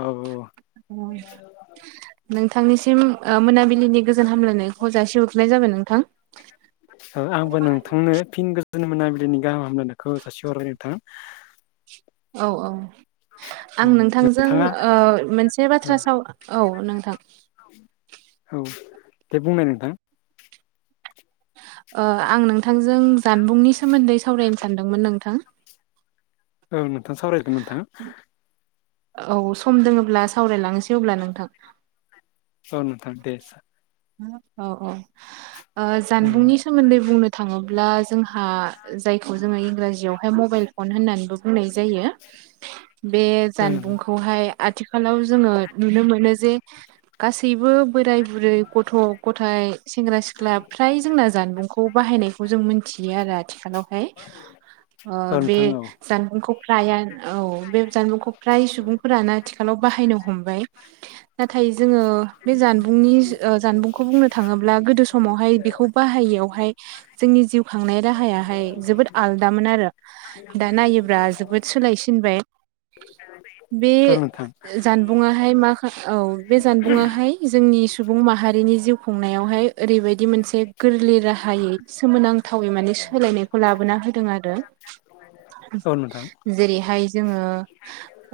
औ औ। नोंथांनिसिम आ मोनाबिलिनि गोजोन हामलायनायखौ जासिहरग्रोनाय जाबाय नोंथां। ओ आंबो नोंथांनो फिन गोजोन मोनाबिलिनि गाहाम हामलायनायखौ जाासि हरबाय नोंथां। औ औ। औ आं नोंथांजों नोंथाङा औ ओ मोनसे बाथ्रा साव औ नोंथां। औ दे बुंनाय नोंथां। ओ आं नोंथांजों जानबुंनि सोमोन्दै सावरायनो सानदोंमोन नोंथां। औ नोंथां सावरायजागोन नोंथां। औ सम दोङोब्ला सावरायलांनोसै अब्ला नोंथां। औ नोंथां दे। औ औ। ओ जानबुंनि सोमोन्दै बुंनो थाङोब्ला जोंहा जायखौ जोङो इंराजियावहाय मबाइल फन होननानैबो बुंनाय जायो। [inaudible] बे औ नोंथां जानबुंखौ खौहाय आथिखालाव जोङो नुनो मोनो जे गासैबो बोराय बुरै गथ' गथायाइ सेंग्रा सिख्ला फ्राय जोंना जानबुंखौ बाहायनायखौ जों मिनथियो आरो आथिखालावहाय। ओ औ बे नोंथां औ जानबुंखौ फ्राया औ बे जानबुंखौ फ्राय सुबुंफोरानो आथिखालाव बाहायनो हमबाय नाथाय जोङो बे जानबुंनि ओ जानबुंखौ बुंनो थाङोब्ला गोदो समावहाय बेखौ बाहायैयावहाय जोंनि जिउ खांनाय राहायाहाय जोबोद आलदामोन आरो। दा नायोब्ला जोबोद सोलायसिनबाय। बे औ नोंथां जानबुङाहाय माखा औ बे जानबुङाहाय जोंनि सुबुं माहारिनि जिउ खुंनायावहाय ओरैबायदि मोनसे गोरलै राहायै सोमोनांथावै माने सोलायनायखौ लाबोना होदों आरो। औ नोंथां जेरैहाय जोङो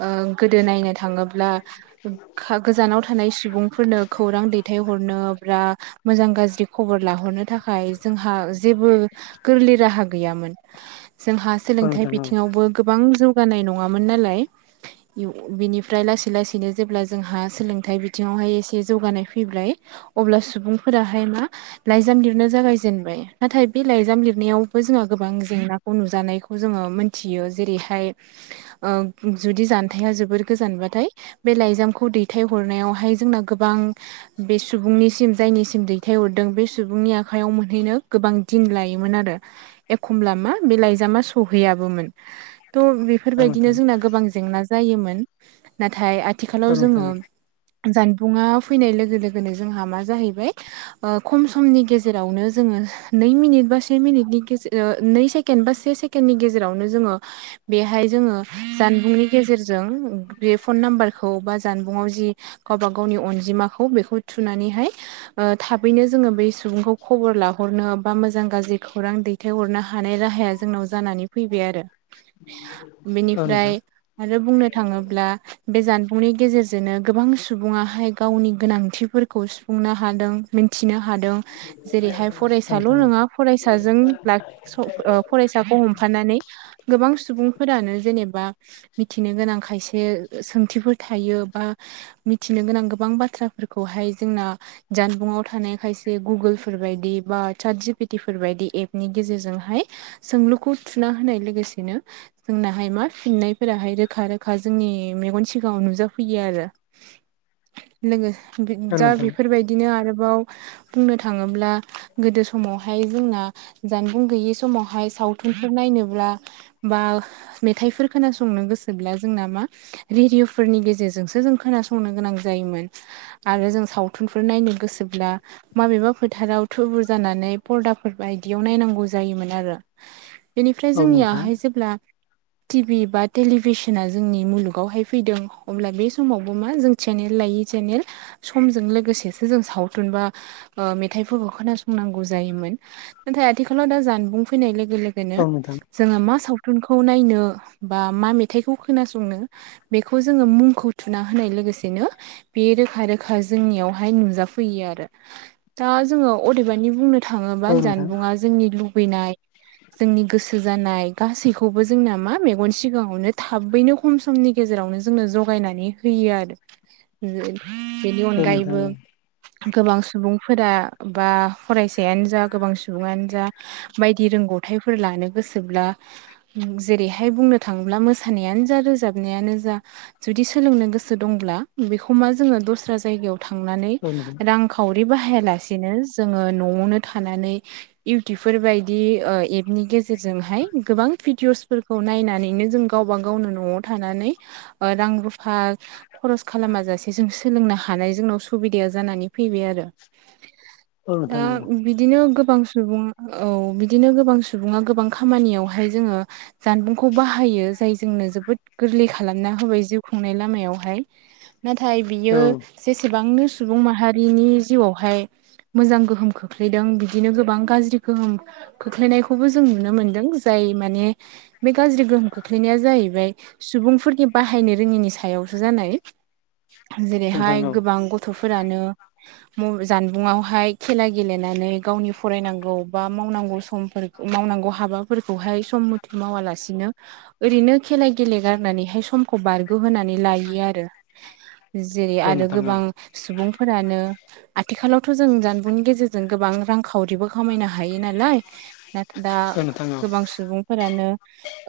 ओ गोदो नायनो थाङोब्ला खा गोजानाव थानाय सुबुंफोरनो खौरां दै थायहरनो बा मोजां गाज्रि खबर लाहरनो थाखाय जोंहा जेबो गोरलै राहा गैयामोन जोंहा औ सोलोंथाइ नोंथां औ बिथिङावबो गोबां जौगानाय नङामोन नालाय। बिनिफ्राय लासै लासैनो जेब्ला जोंहा सोलोंथाइ बिथिङावहाय एसे जौगानाय फै फैबाय अब्ला सुबुंफोराहाय मा लाइजाम लिरनो जागायजेनबाय नाथाय बे लाइजाम लिरनायावबो जोंहा गोबां जेंना खौ नुजानायखौ जोङो मोनथियो। जेरैहाय जुदि जानथाया जोबोर गोजानबाथाय बे लाइजामखौ दैथायहरनायावहाय जोंना गोबां बे सुबुं निसिम जायनिसिम दैथायहरदों बे सुबुंनि आखाइयाव मोनहैनो गोबां दिन लायोमोन आरो एखमब्ला मा बे लाइजामा सौहैयाबोमोन। थ' बे औ फोरबायदिनो नोंथां जोंना गोबां जेंना जायोमोन। नाथाय औ नोंथां औ नोंथां औ नोंथां औ आथिखालाव नोंथां जोङो जानबुंङा फैनाय लोगो लोगोनो जोंहा मा जाहैबाय ओ खम समनि गेजेरावनो जोङो नै मिनिट बा से मिनिटनि गेजे नै सेकेण्ड बा से केण्डनि गेजेरावनो जोङो बेहाय जोङो जानबुंनि गेजेरजों बे फन नाम्बारखौ बा जानबुंआव जि गावबा गावनि अनजिमाखौ बेखौ थुनानैहाय थाबैनो जोङो बै सुबुंखौ खबर लाहरनो बा मोजां गाज्रि खौरां दै दैथाइहरनो हानाय राहाया जोंनाव जानानै फैबाय आरो बेनिफ्राय आरो बुंनो थाङोब्ला बे जानबुंनि गेजेरजोंनो गोबां सुबुङाहाय गावनि गोनांथिफोरखौ सुफुंनो हादों मिथिनो हादों जेरैहाय फरायसाल' नङा फरायसाजों ला फरायसाखौ हमफानानै गोबां सुबुंफोरानो जेनेबा मिथिनो गोनां खायसे सोंथिफोर थायो बा मिथिनो गोनां गोबां बाथ्राफोरखौहाय जोंना जानबुंआव थानाय खायसे गुगोलफोर बायदि बा चाट जिपिटिफोर बायदि एपनि गेजेरजोंहाय सोंलुखौ थुना होनाय लोगोसेनो जोंनाहाय मा फिननायफोराहाय रोखा रोखा जोंनि मेगन सिगाङाव नुजाफैयो आरो दा बेफोरबायदिनो आरोबाव बुंनो थाङोब्ला गोदो समावहाय जोंना जानबुं गैयि समावहाय सावथुनफोर नायनोब्ला बा मेथाइफोर खोनासंनो गोसोब्ला जोंना मा रेडिअ'फोरनि गेजेरजोंसो जों खोनासंनो गोनां जायोमोन आरो जों सावथुनफोर नायनो गोसोब्ला माबेबा फोथाराव थुबुर जानानै परदाफोर बायदियाव नायनांगौ जायोमोन आरो बेनिफ्राय जोंनियाहाय जेब्ला टिभि बा टेलिभिसना जोंनि मुलुगावहाय फैदों अब्ला बे समावबो मा जों चेनेल लायै सेनेल समजों लोगोसेसो जों सावथुनबा ओ मेथाइफोरखौ खोनासंनांगौ जायोमोन नाथाय आथिखालाव दा जानबुं फैनाय लोगो लोगो बेनो औ नोंथां जोङो मा सावथुनखौ नायनो बा मा मेथाइखौ खोनासंनो बेखौ जोङो मुंखौ थुना होनाय लोगोसे बिनो बे रोखा रोखा जोंनियावहाय नुजाफैयो आरो दा जोङो अदेबानि बुंनो थाङोबा जानबुंङा जोंनि लुबैनाय जोंनि गोसो जानाय गासैखौबो जोंना मा मेगन सिगाङावनो थाबैनो खम समनि गेजेरावनो जोंनो जगायनानै होयो आरो [unintelligible] बेनि औ नोंथां औ नोंथां अनगायैबो गोबां सुबुंफोरा बा फरायसायानो जा गोबां सुबुङानो जा बायदि रोंगौथाइफोर लानो गोसोब्ला उम जेरैहाय बुंनो थाङोब्ला मोसानायानो जा रोजाबनायानो जा जुदि सोलोंनो गोसो दंब्ला बेखौ मा जोङो दस्रा जायगायाव थांनानै रांखा खावरि बाहायालासेनो जोङो न'आवनो थानानै इउटुबफोर बायदि ओ एपनि गेजेरजोंहाय गोबां भिडिअसफोर खौ नायनानैनो जों गावबा गावनो न'आव थानानै ओ रां रुफा खरस खालामाजासे जों सोलोंनो हानाय जोंनाव सुबिदाया जानानै फैबाय आरो औ नोंथां औ नोंथां औ दा बिदिनो गोबां सुबुं औ बिदिनो गोबां सुबुङा गोबां खामानियावहाय जोङो जानबुंखौ बाहायो जाय जोंनो जोबोद गोरलै खालामना होबाय जिउ खुंनाय लामायावहाय नाथाय बियो जेसेबांनो सुबुं माहारिनि जिउआवहाय मोजां गोहोम खोख्लैदों बिदिनो गोबां गाज्रि गोहोम खोख्लैनायखौबो जों नुनो मोनदों जाय माने बे गाज्रि गोहोम खोख्लैनाया जाहैबाय सुबुंफोरनि बाहायनो रोङिनि सायावसो जानाय जेरैहाय गोबां गथ थ'फोरानो जानबुंआवहाय खेला गेलेनानै गावनि फरायनांगौ बा मावनांगौ समफोर मावनांगौ हाबाफोरखौहाय सम मथे मावालासिनो ओरैनो खेला गेले गारनानैहाय सम खौ बारग'होनानै लायो आरो जेरै आरो नोंथां गोबां सुबुंफोरानो आथिखालावथ' जों जानबुंनि गेजेरजों गोबां रांखावरिबो खामायनो हायो नालाय। ना दा गोबां सुबुंफोरानो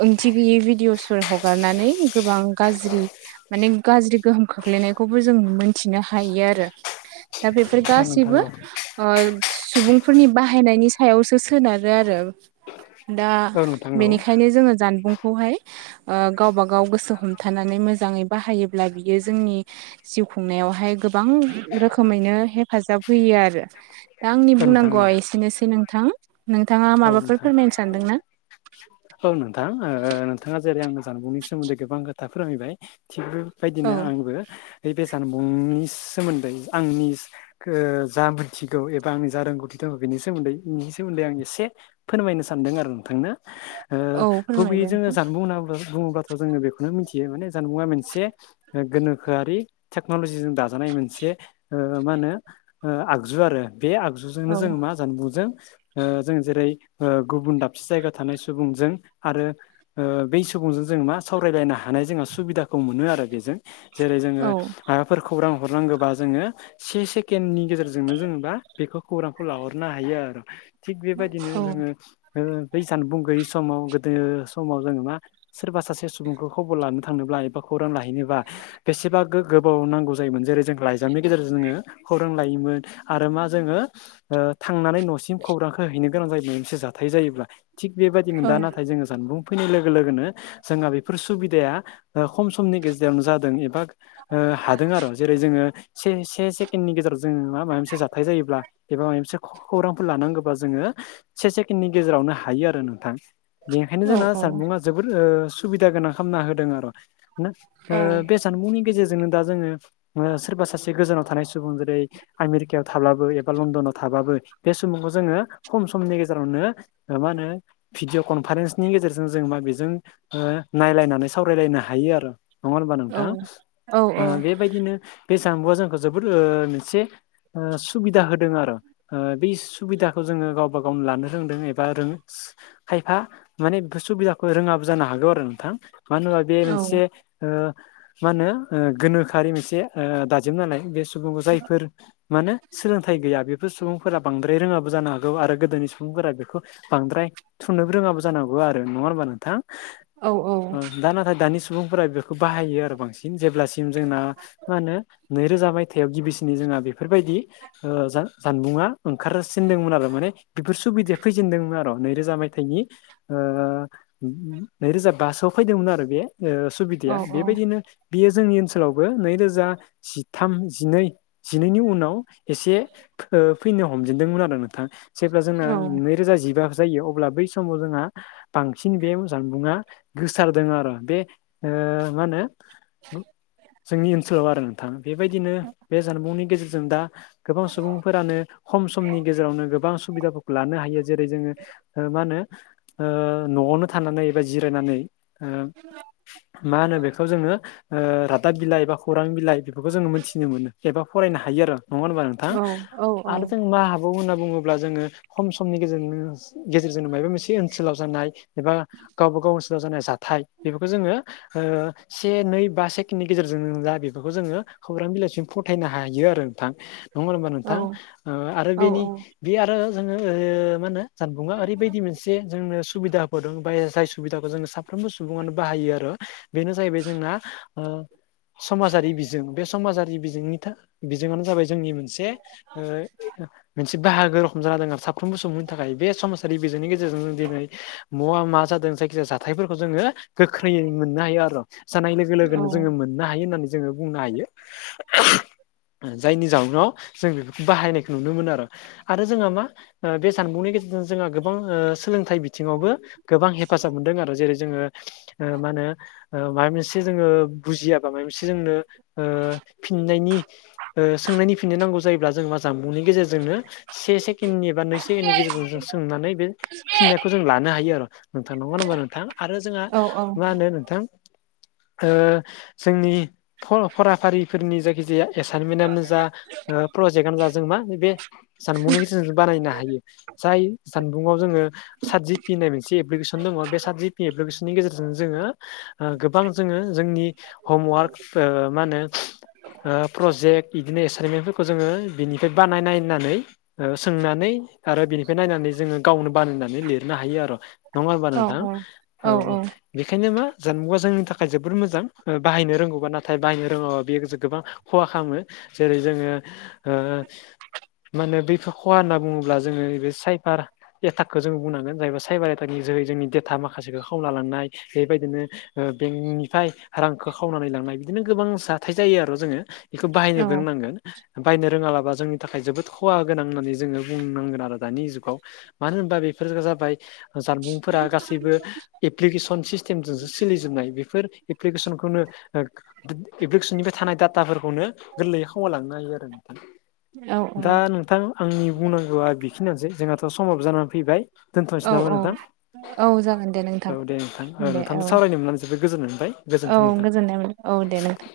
ओंथि गैयै भिडिअ'सफोर हगारनानै गोबां गाज्रि माने गाज्रि गोहोम खोख्लैनायखौबो जों मोनथिनो हायो आरो। दा बेफोर गासैबो औ नोंथां औ नोंथां औ नोंथां औ नोंथां औ ओ सुबुंफोरनि बाहायनायनि सायावसो सोनारो आरो। दा औ नोंथां औ बेनिखायनो जोङो जानबुंखौहाय ओ गावबा गाव गोसो हमथानानै मोजाङै बाहायोब्ला बियो जोंनि जिउ खुंनायावहाय गोबां रोखोमैनो हेफाजाब होयो आरो। दा आंनि औ नोंथां बुंनांगौआ औ एसेनोसै नोंथां नोंथाङा औ माबाफोर नोंथां फोरमायनो सानदों ना? औ नोंथां ओ नोंथाङा जेरै आंनो जानबुंनि सोमोन्दै गोबां खोथा फोरमायबाय थिग बे औ बायदिनो आंबो बे जानबुंनि सोमोन्दै आंनि ओ जा मोनथिगौ एबा आंनि जा रोंगौथि दं बेनि सोमोन्दै बिनि सोमोन्दै आं एसे फोरमायनो सानदों आरो नोंथांनो। ओ औ गुबैयै फोरमायदों जोङो जानबुं होनना बुंब्ला बुङोब्ला थ' जोङो बेखौनो मिथियो माने जानबुंआ मोनसे गोनोखोआरि टेक्न'लजिजों दाजानाय मोनसे ओ मा होनो ओ आगजु आरो बे आगजुजोंनो औ जों मा जानबुंजों ओ जों जेरै ओ गुबुन दाबसे जायगायाव थानाय सुबुंजों आरो ओ बै सुबुंजों जों मा सावरायलायनो हानाय जोंहा सुबिदाखौ मोनो आरो बेजों। जेरै जोङो औ माबाफोर खौरां हरनांगोबा जोङो से सेकेण्डनि गेजेरजोंनो जेनबा बेखौ खौरांखौ लाहरनो हायो आरो। थिग बेबादिनो औ जोङो बै जानबुं गैयि समाव, गोदो समाव जोङो मा सोरबा सासे सुबुंखौ खबर लानो थांनोब्ला एबा खौरां लाहैनोब्ला बेसेबा गो-गोबाव नांगौ जायोमोन जेरै जों लाइजामनि गेजेरजों जोङो खौरां लायोमोन। आरो मा जोङो ओ थांनानै न'सिम खौरांखो हैनो गोनां जायोब्ला मोनसे जाथाय जायोब्ला। थिग बेबादिनो औ दा नाथाय जोङो जानबुं फैनाय लोगो लोगोनो जोंहा बेफोर सुबिदाया ओ खम समनि गेजेरावनो जादों एबा ओ हादों आरो जेरै जोङो से से सेकेडनि गेजेराव जों मा माबा मोनसे जाथाय जायोब्ला एबा माबा मोनसे खौरांफोर लानांगोबा जोङो से सेकेणनि गेजेरावनो हायो आरो नोंथां बेनिखायनो औ जोंना औ जानबुंआ जोबोद ओ सुबिदा गोनां खामना होदों आरो ना ओ बे जानबुंनि गेजेरजोंनो दा जोङो सोरबा सासे गोजानाव थानाय सुबुं जेरै आमेरिकायाव थाब्लाबो एबा लण्डनाव थाबाबो बे समखौ जोङो खम समनि गेजेरावनो ओ मा होनो भिडिअ' कनफारेन्स नि गेजेरजों जों मा बेजों ओ नायलायनानै सावरायलायनो हायो आरो। नङा होमबा औ नोंथां? औ बेबायदिनो बे जानबुआ जोंखौ जोबोद ओ मोनसे ओ सुबिदा होदों आरो ओ बे सुबिदाखौ जोङो गावबा गावनो लानो रोंदों एबा रों खायफा माने सुबिदाखौ रोङाबो जानो हागौ आरो नोंथां मानो होनबा बे मोनसे औ ओ मा होनो ओ गोनोखोआरि मोनसे ओ दाजेम नालाय बे सुबुं जायफोर माने सोलोंथाइ गैया बेफोर सुबुंफोरा बांद्राय रोङाबो जानो हागौ। गौ आरो गोदोनि सुबुंफोरा बेखौ बांद्राय थुनोबो रोङाबो जानांगौ आरो नङा होमबा नोंथां? औ औ। दा नाथाय दानि सुबुंफोरा बेखौ बाहायो आरो बांसिन। जेब्लासिम जोंना मा होनो नैरोजा मायथाइयाव गिबिसिनै जोंहा बेफोरबायदि ओ जा-जानबुङा ओंखारसिनदोंमोन आरो माने बेफोर सुबिदाया फैजेनदोंमोन आरो नैरोजा मायथाइनि ओ नैरोजा बासोआव फैदोंमोन आरो बे ओ सुबिदाया औ औ बेबायदिनो बेयो जोंनि ओनसोलावबो नैरोजा जिथाम जिनै जिनैनि उनाव एसे फो फैनो हमजेनदोंमोन आरो नोंथां। जेब्ला जोंना औ नैरोजा जिबा जायो अब्ला बै समाव जोंहा बांसिन बे जानबुंङा गोसारदों आरो बे ओ मा होनो जोंनि ओनसोलाव आरो नोंथां बेबायदिनो बे जानबुंनि गेजेरजों दा गोबां सुबुंफोरानो खम समनि गेजेरावनो गोबां सुबिदाफोरखौ लानो हायो जेरै जोङो ओ मा होनो ओ न'आवनो थानानै एबा जिरायनानै ओ मा होनो बेखौ जोङो ओ रादाब बिलाइ एबा खौरां बिलाइ बेफोरखौ जोङो मोनथिनो मोनो एबा फरायनो हायो आरो नङा होनबा नोंथां? औ औ औ आरो जों मा हाबावो होनना बुङो अब्ला जोङो खम समनि गेजेरजोंनो गेजेरजोंनो मायबा मोनसे ओनसोलाव जानाय एबा गावबा गाव ओनसोलाव जानाय जाथाय बेफोरखौ जोङो ओ से नै बा सेकेननि गेजेरजों जा बेफोरखौ जोङो खौरां बिलाइसिम फथायनो हायो आरो नोंथां। नंग होमबा औ नोंथां ओ आरो औ बेनि बे आरो जोङो ओ मा होनो जानबुङा ओरैबायदि मोनसे जोंनो सुबिदा हरदों बाय जाय सुबिदाखौ जोङो साफ्रोमबो सुबुङानो बाहायो आरो बेनो जाहैबाय जोंना ओ समाजारि बिजों बे समाजारि बिजोंनि था-बिजोंआनो जाबाय जोंनि मोनसे बे ओ मोनसे बाहागो रखम जाना दोङो साफ्रोमबो सुबुंनि थाखाय बे सम बे बिजोंनि गेजेरजों जों दिनै महा मा जादों जायखि जाया जाथायफोरखौ जोङो गोख्रैयै मोननो हायो आर' जानाय लोगो औ लोगोनो जोङो मोननो हायो होननानै जोङो बुंनो हायो। जायनि जाउनाव जों बेफोरखौ बाहायनायखौ नुनो मोनो आरो। आरो जोंहा मा ओ बे जानबुंनि गेजेरजों जोंहा गोबां ओ सोलोंथाइ बिथिङावबो गोबां हेफाजाब मोनदों आरो जेरै जोङो ओ मा होनो ओ माबा मोनसे जोङो बुजियाबा माबा मोनसे जोंनो ओ फिननायनि ओ सोंनायनि फिननो नांगौ जायोब्ला जों मा जांनबुंनि गेजेरजोंनो से सेकेण्डनि एबा नै सेकेण्डनि गेजेरजों जों सोंनानै बे फिननायखौ जों लानो हायो आर'। नोंथां नङा होनोमबा नोंथां आरो जोंहा औ मा होनो नोंथां ओ जोंनि फ-फराफारिफोरनि जायखिजाया एसाइनमेन्टआनो जा ओ प्रजेक्टआनो जा जों मा बे जानबुंनि गेजेरजों बानायनो हायो। जाय जानबुंआव जोङो सात जिपि होननाय मोनसे एप्लिकेसन दङ बे सात जिपि एप्लिकेसन नि गेजेरजों जोङो ओ गोबां जोङो जोंनि हमवार्क ओ मा होनो ओ प्रजेक्ट इदिनो एसाइनमेन्टफोरखौ जोङो बिनिफ्राय बानायनाय नायनानै ओ सोंनानै आरो बिनिफ्राय नायनानै जोङो गावनो बानायना नै लिरनो हायो आर' नङा होनबा औ नोंथां औ ओ। बेखायनो मा जानबुंआ जोंनि थाखाय जोबोर मोजां बाहायनो रोंगौबा नाथाय बाहायनो रोङाबा बेयो गोबां खहा खामो जेरै जोङो ओ मा होनो बैफोर खहा होनना बुङोब्ला जोङो ऐबे साइफार एटाकखौ जोङो बुंनांगोन जायबा साइबार एटाकनि जोहै जोंनि डेटा माखासेखौ खावना लांनाय बेबायदिनो ओ बेंकनिफ्राय रांखो खावनानै लांनाय बिदिनो गोबां जाथाय जायो आरो जोङो। इखो बाहायनो औ रोंनांगोन बायनो रोङालाबा जोंनि थाखाय जोबोद खहा गोनां होननानै जोङो बुंनांगोन आरो दानि जुगाव मानो होनबा बेफोर जाबाय जानबुंफोरा गासैबो एप्लिकेसन सिस्टेमजोंसो सोलिजोबनाय बेफोर एप्लिकेसनखौनो एप्लिकेसननिफ्राय थानाय डाटाफोरखौनो गोरलैयै खावना लांनो हायो आरो नोंथां। दा नोंथां आंनि बुंनांगौआ बिखिनियानोसै जोंहाथ' समाबो जाना फैबाय। दोनथ'नोसै औ औ नामा औ नोंथां? औ जागोन दे नोंथां औ दे नोंथां औ नोंथांजों सावरायनो मोननानै जोबोद गोजोननाय मोनबाय औ गोजोनथों नोंथां। गोजोननाय मोन औ दे नोंथां।